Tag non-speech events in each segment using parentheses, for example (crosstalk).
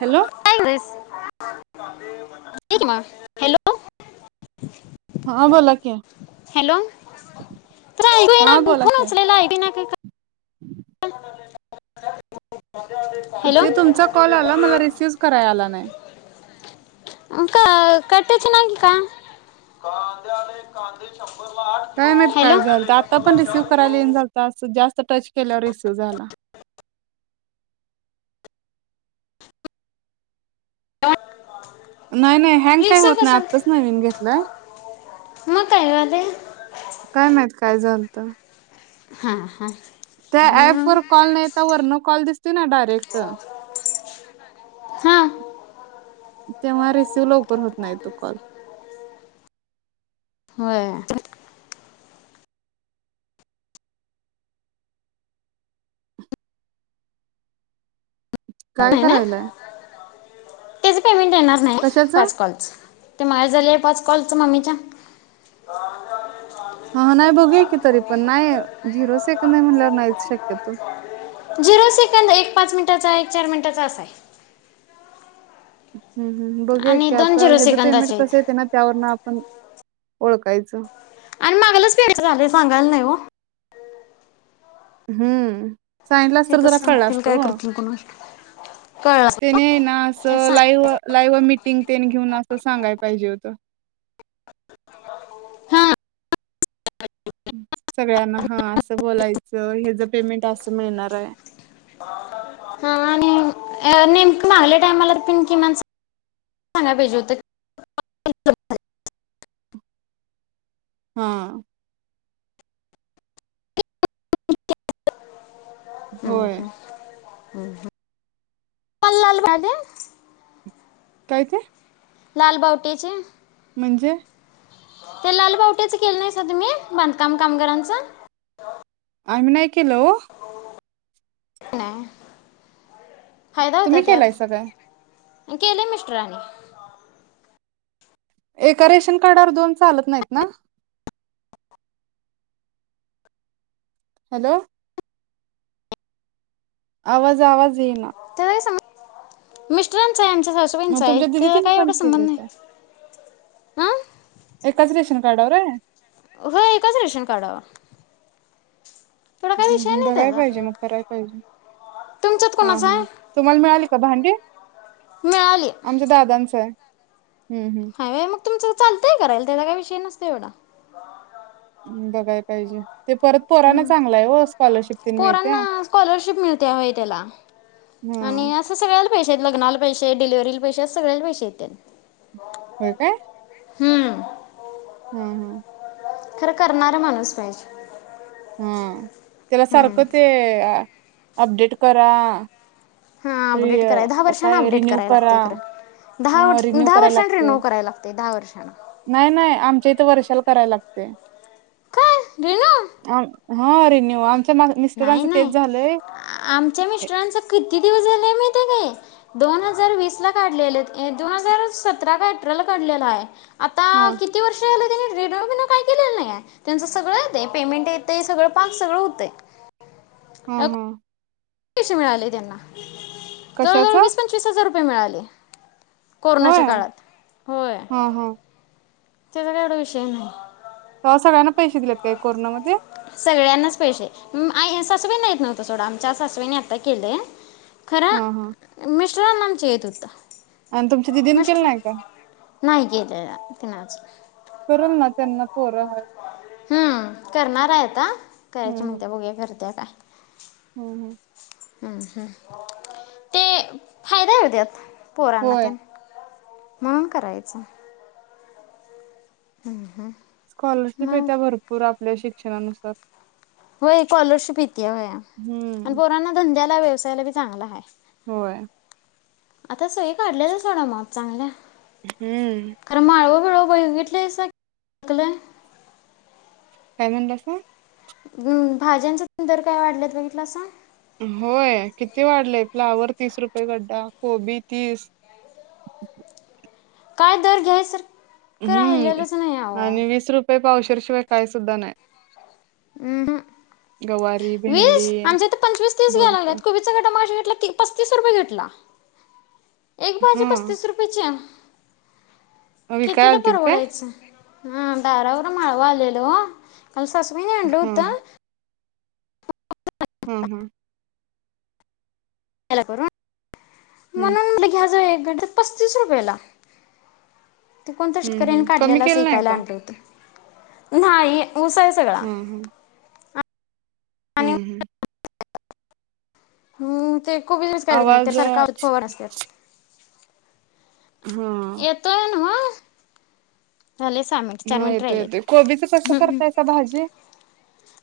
Hello (inaudible) hello हा बोला की, हॅलो तुला ऐकू हा येईना बोला फोन की उचलना (unintelligible) ते तुमचा कॉल आला मला रिसीवच कराय आला नाय का कट च नाही का? काय माहित हॅलो काय झालत आता पण रिसीव्ह करायला येन झालत अस जास्त टच केल्यावर रिसिव्ह झाला. (inaudible) नाही नाही हँग काय विसू होत नाय कसं आत्ताच नवीन घेतलाय म काय झालंय काय माहित काय झालत हा हा त्या ऍप वर कॉल नाहीता वर्ण कॉल दिसतो ना डायरेक्ट हा तेव्हा रिसिव्ह लवकर होत नाही तो कॉल व्हय काय करायलाय त्याच पेमेंट येणार नाही कशाच पाच कॉलचं ते माझ्या झाले पाच कॉलचा मम्मीच्या (inaudible) हां नाय बघूया की तरी पण नाय झिरो सेक नाही म्हणल्यावर नाहीच शक्यतो. झिरो सेकंद एक पाच मिनिटाचा एक चार मिनटाचा असाय. हम्म हम्म हू बघुया की आता हेज पेमेंट सेकंदाचे कसं आहेत येतय ना त्यावरन आपण ओळखायचं. आणि मागालाच (unintelligible) झालंय सांगायलाच नाही हो हम् सांगितला हे असतं तर कसं जरा कळलं सांगतील असतं काय ओ, करतील कोणास ठाऊक कळलं त्यानी आहे ना असं सांग लाईव लाईव्ह मीटिंग तेन घेऊन असं सांगायला पाहिजे होतं. हा सगळ्यांना हा असं बोलायचं हेज पेमेंट असं मिळणाराय. हा आणि नेमकं मागल्या टायमाला पिन किमान (unintelligible) ला पाहिजे होते. हा हं होय हं. (unintelligible) काय ते? लाल बाउटीची. म्हणजे ते लालबावट्याच केलं नाहीसा तुमी? बांधकाम कामगारांचं. आम्ही नाइ केलं ओ. नाय (inaudible) तुम्ही केलायसा काय? केलंय मिस्टरानी. एका रेशन कार्डावर दोन चालत नाहीत ना? हॅलो. आवाज आवाज. ज येईना मिस्टरा आहे आमच्या मग सासूबाईंचा आहे तुमच्या दिदी त्याचा तिने काय पण एवढा संबंध केलंय नाही. काय? हा. एकाच रेशन कार्डावराय. हो एकाच रेशन कार्डावर. एवढा काय हम् विषय हम् नाही बघाय पाहिजे, त्याचा मग कराय पाहिजे. तुमच्यात हा कोणाचा हा आहे तुम्हाला मिळाली का भांडी? मिळाली आमच्या दादांचंय. हम् हम् हाय व्हय, मग तुमचं चालतंय करायला त्याचा काही विषय नसतंय एवढा. ह बघाय पाहिजे. ते परत पोराना चांगला आहे हो स्कॉलरशिप तेन मिळत्या. पोरांना स्कॉलरशिप मिळते होय त्याला आणि असं सगळ्याला पैसे आहेत लग्नाला पैसे डिलेवारी पैसे सगळ्या पैसे येतेत. होय काय? हम हम हम खरं करणारा माणूस पाहिजे. हा त्याला हम्म सारखं ते अपडेट करा. हा अपडेट कराय दहा वर्षांना काय अपडेट रिन्यू करायला करा लागते खरं दहा ह वर्ष रिन्यू दहा करायला वर्षांना लागतय रिन्यू करायला लागते दहा वर्षांना नाही नाही आमच्या इथे वर्षाला करायला लागतंय. ते काय रिनू हा रे निवांत. नाही नाही आमच्या मिस्टरांचा किती दिवस झाला. मी ते का दोन हजार वीस ला काढलेले दोन हजार सतरा काय अठराला काढलेला आहे. हा आता किती वर्ष झालं? त्यांनी रिनुवल‌ बिनूव काय केलेलं नाही आहे त्यांच सगळं येते पेमेंट येत सगळं पाक सगळं होतंय. हम्म हम्म पैसे मिळाले त्यांना कशाच जवळजवळ वीस पंचवीस हजार. रुपये मिळाले. होय कोरोनाच्या काळात होय हा हा त्याचा काय एवढा विषय नाही. हा सगळ्यांना पैसे दिलेत काय कोरोनामध्ये? सगळ्यांनाच पैसे सासूबाईंना येत नव्हतं सोडा. आमच्या सासूबाईंनी आता केलंय. खरं हा हा मीस (unintelligible) हुता आणि तुमच्या दिदीन केले नाही काय? नाही गेलं तिनं करल ना त्यांना पोर हाय. हम्म करणार आहेत. आता करायचं हम्म म्हणत्या बघुया करत्या काय? हम्म हम्म हम्म हम्म ते फायदा आहे ओ त्यात पोरांना होय. त्या हम्म करायचं. हम् हम् स्कॉलरशिप येत्या भरपूर आप आपल्या शिक्षणानुसार होय स्कॉलरशिप येतिया होय आणि हम्म पोरांना धंद्यात त्या व्यवसायाला बी चांगला हाय. होय आता सोयी काढल्यात्या सोडा माप चांगल्या हम्म प बगीत दिसकले काय म्हणल्यासा हम् भाज्यांचा तेन दर काय वाढलेत बघितलासा होय किती वाढलेय फ्लावर तीस रुपये गड्डा कोबी तीस काय दर घ्यायसारख हम्म आणि वीस रुपये पावशेर पावशेर शिवाय काय सुद्धा नाय हम् हम भेंडी वीस आमच्या तर पंचवीस तीस घ्याय दोडक लागलेत कोबीसचा गड्डा मगाशी घेतला तीस पस्तीस रुपये घेतला. एक भाजी पस्तीस हा रुपयची विकाय कितीला आलतीत काय? परवडायचं हम दारावर माळव आलेल ओ काल सासूबाईंनी आणल हा होत. हा हा तेला करून हम्म म्हणून म्हटल घ्या जावा एक हेनी आणलेत पस्तीस रुपयला ते कोणतरी हम्म शेतकऱ्यांनी हम्म कमी काढलेला अस केलं नाही इकायला का? आणलं होतं. नाही. ऊस आहे सगळा हा हा आणि हम्म हम्म हम् ते खूब दिवस काढत नाही त्या आवाज सारखा औषध हा फवारत असतात. येतोय नव्ह. चार हा मिनिट येतोय येतोय राहिलेत कोबीच कसं हम्म. करताय सा भाजी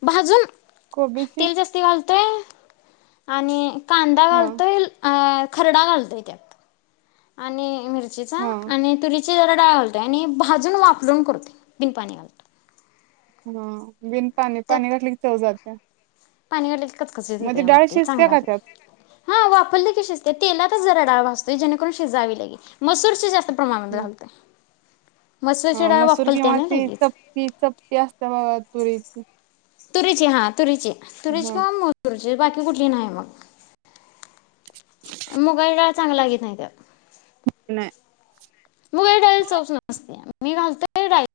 भाजून कोबीची तेल जास्त घालून तेल आणि कांदा हा घालतोय अ खरडा घालतोय त्यात आणि मीर मिरचीचा हा आणि तुरी जरा डाळ घालतोय आणि भाजून वापवून करतोय बिन पाणी घालता हा बिन पाणी पाणी घातली की चव जातिया पाणी घातलकी कचकचीत होतय म डाळ चांगल शिजत्या का लागत त्यात? नाही हा वाफलेकी शिजतय तेलात डाळ भाजतो जेणे करून शिजावी लगेच मसूरची जास्त प्रमाणात घालतोय मसूरची हा डाळ मसूर किंवा वाफलत्या हा ना ती लगेच चपटी चपटी असत्या बघा तुरी (inaudible) तुरीची हा तुरीची तुरीची किंवा मोर तुर्याची जे बाकी कुठली नाही मग मुगाची डाळ चांगली लागत नाय त्यात नाय मुगाच्या डाळीला चवच नसत्या मी घालतोय डाळीत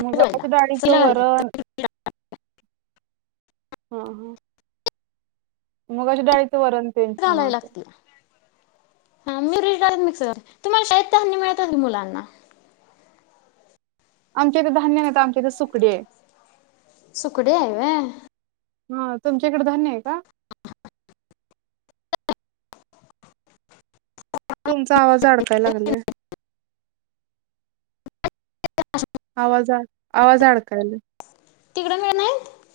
मुगाच डाळीचं चवीला वरण हा मुगाच्या डाळीत वरण तेन छान घालायला होत लागते हा मिरे घाल मिक्सर तुम्हाला शाळेत धान्य मिळत असेल की मुलांना आमच्या इथं धान्य नाहीत आमच्या इथे सुकडी आहे. सुकडी हाय व्हय. हा तुमच्याकडे धान्य आहे का? (unintelligible) तुमचा आवाज अडकाय लागलाय. आवाज आड आवाज अडकायलाय तिकडे मिळत नाहीत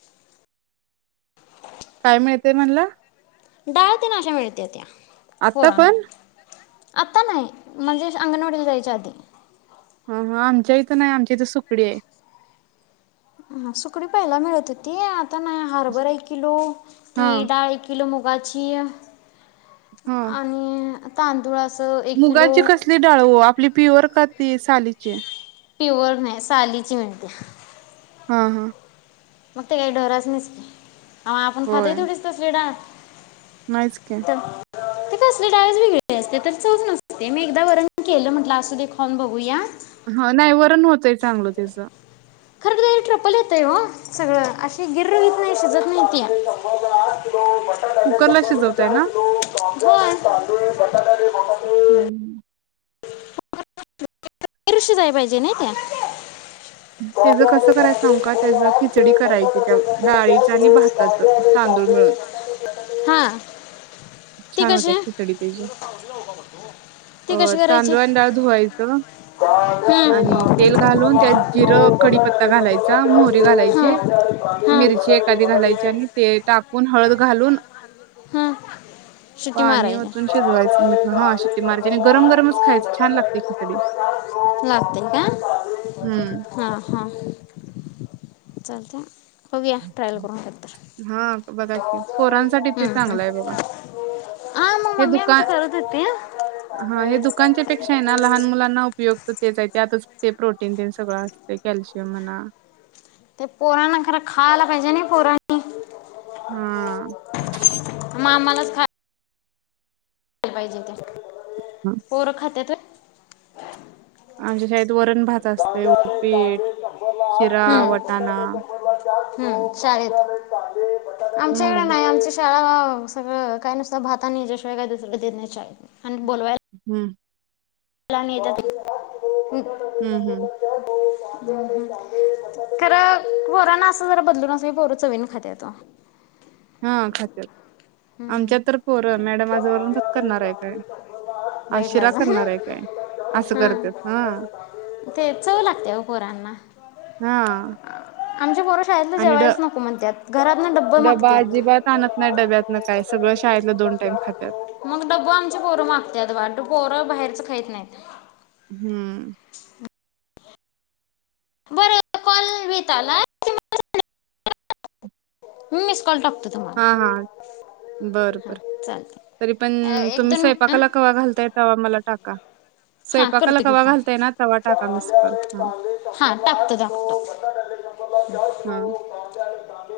काय मिळतय म्हणला डाळ्या त्यान अशा मिळत्या त्या आत्ता पण? आत्ता नाही म्हणजे अंगणवाडीला जायच्या आधी. हा हा आमच्या इथं नाही आमच्या इथं सुकडी आहे हा सुकडी पाहिल मिळत होती आ आता नाही हरभर एक किलो ती हा डाळ एक किलो मुग वाचीया हा आणि तांदुळ अस मुगाची कसली डाळ ओ आपली पिवर का ती सालीचे प्युअर नाही सालीची म्हणते हा हा म ते डोरासनिस की हा आपण खातोय होय तेवढीच तसली डाळ नाहीच की ती कसली डाळच वेगळे असते तिला चव नसते मी एकदा वरण केलं म्हटलं असू दे खाऊन बघू या ह नाही वरण होतय चांगलं त्याच खरं तर ट्रप्पल येतय ओ सगळं अशी गिर्र व्हित नाय शिजत नाय त्या कुकरला शिजवताय ना? होय (inaudible) र शिजाय पाहिजे नाही त्या (inaudible) त्याचं कसं करायच सांगू का त्याच खिचडी करायची त्या डाळीच आणि भाताच तांदूळ मिळून हा ती छान होत्या कशी खिचडी त्याची (inaudible) ती अ कशी करायची तांदूळ आणि डाळ धुवायच हम्म. हा आणि तेल घालून हा. त्यात जिरं कडीपत्ता घालायचा मोहरी घालायची मिरची एखादी घालायची आणि ते टाकून हळद घालून शीट्टी पाणी मारायच्या ओतून शिजवायचं मीठ हा शिट्टी मारायची आणि गरम गरमच खायचं छान लागते खिचडी लागते हहूं चालतय बघूया ट्रायल करून कधीतर हा बघा की पोरांसाठी हूं ते हूं चांगलं आहे बघा हा मग हे मम्मी आमची दुकान करत होती. हा हे दुकानच्या पेक्षा आहे ना लहान मुलांना उपयोगच तेच आहे त्यातच ते प्रोटीन तेन सगळं असतय कॅल्शियम म्हणा ते पोरांला खर खायला पाहिजे ना पोरांनी हा मग आम्हालाच पाहिजे ते पोर खात्यात व्हय आमच्या शाळेत वरण भात असते उपीट शिरा हम्म वटाणा हूं चालेल हम्म आमच्याकड नाय आमच्या हा सगळ काय नसत भात आणि हेच्या शिवाय काय दुसर देत नाहीत शाळेत आणि बोलाव हम्म ला नेत्यात आम् हम्म हम्म खरं पोराना असं जरा बदलून असलं पोर चवीन खात्यात ओ हा खात्यात हम्म आमच्यात तर पोर मॅडम आज वरण भात करणार आहे काय आज शिरा बघितलाच करणार आहे काय असं करत्यात हा ते चव लागते ओ पोरांना. हा आमची पोरं शाळेतला आणि ड जेवायलाच नको म्हणत्यात घरातन डब्ब मागत्यात ना काय सगळं शाळेतलं दोन टाइम खात्यात. मग डब्ब आमची पोरं मागत्यात बा पोरं बाहेरच खाईत नाहीत हम्म बरं कॉल व्हित आलाय (inaudible) मिस कॉल टाक हा हा बर हा बर तरी पण चालतंय. एक तुम्ही दोन मिनिट स्वयंपाकाला कवा घालताय तवा मला टाका हा स्वयंपाकाला करतो कि कवा फोन घालताय ना तवा टाका मिस कॉल हा हा टाकतो टाकतो हा. हम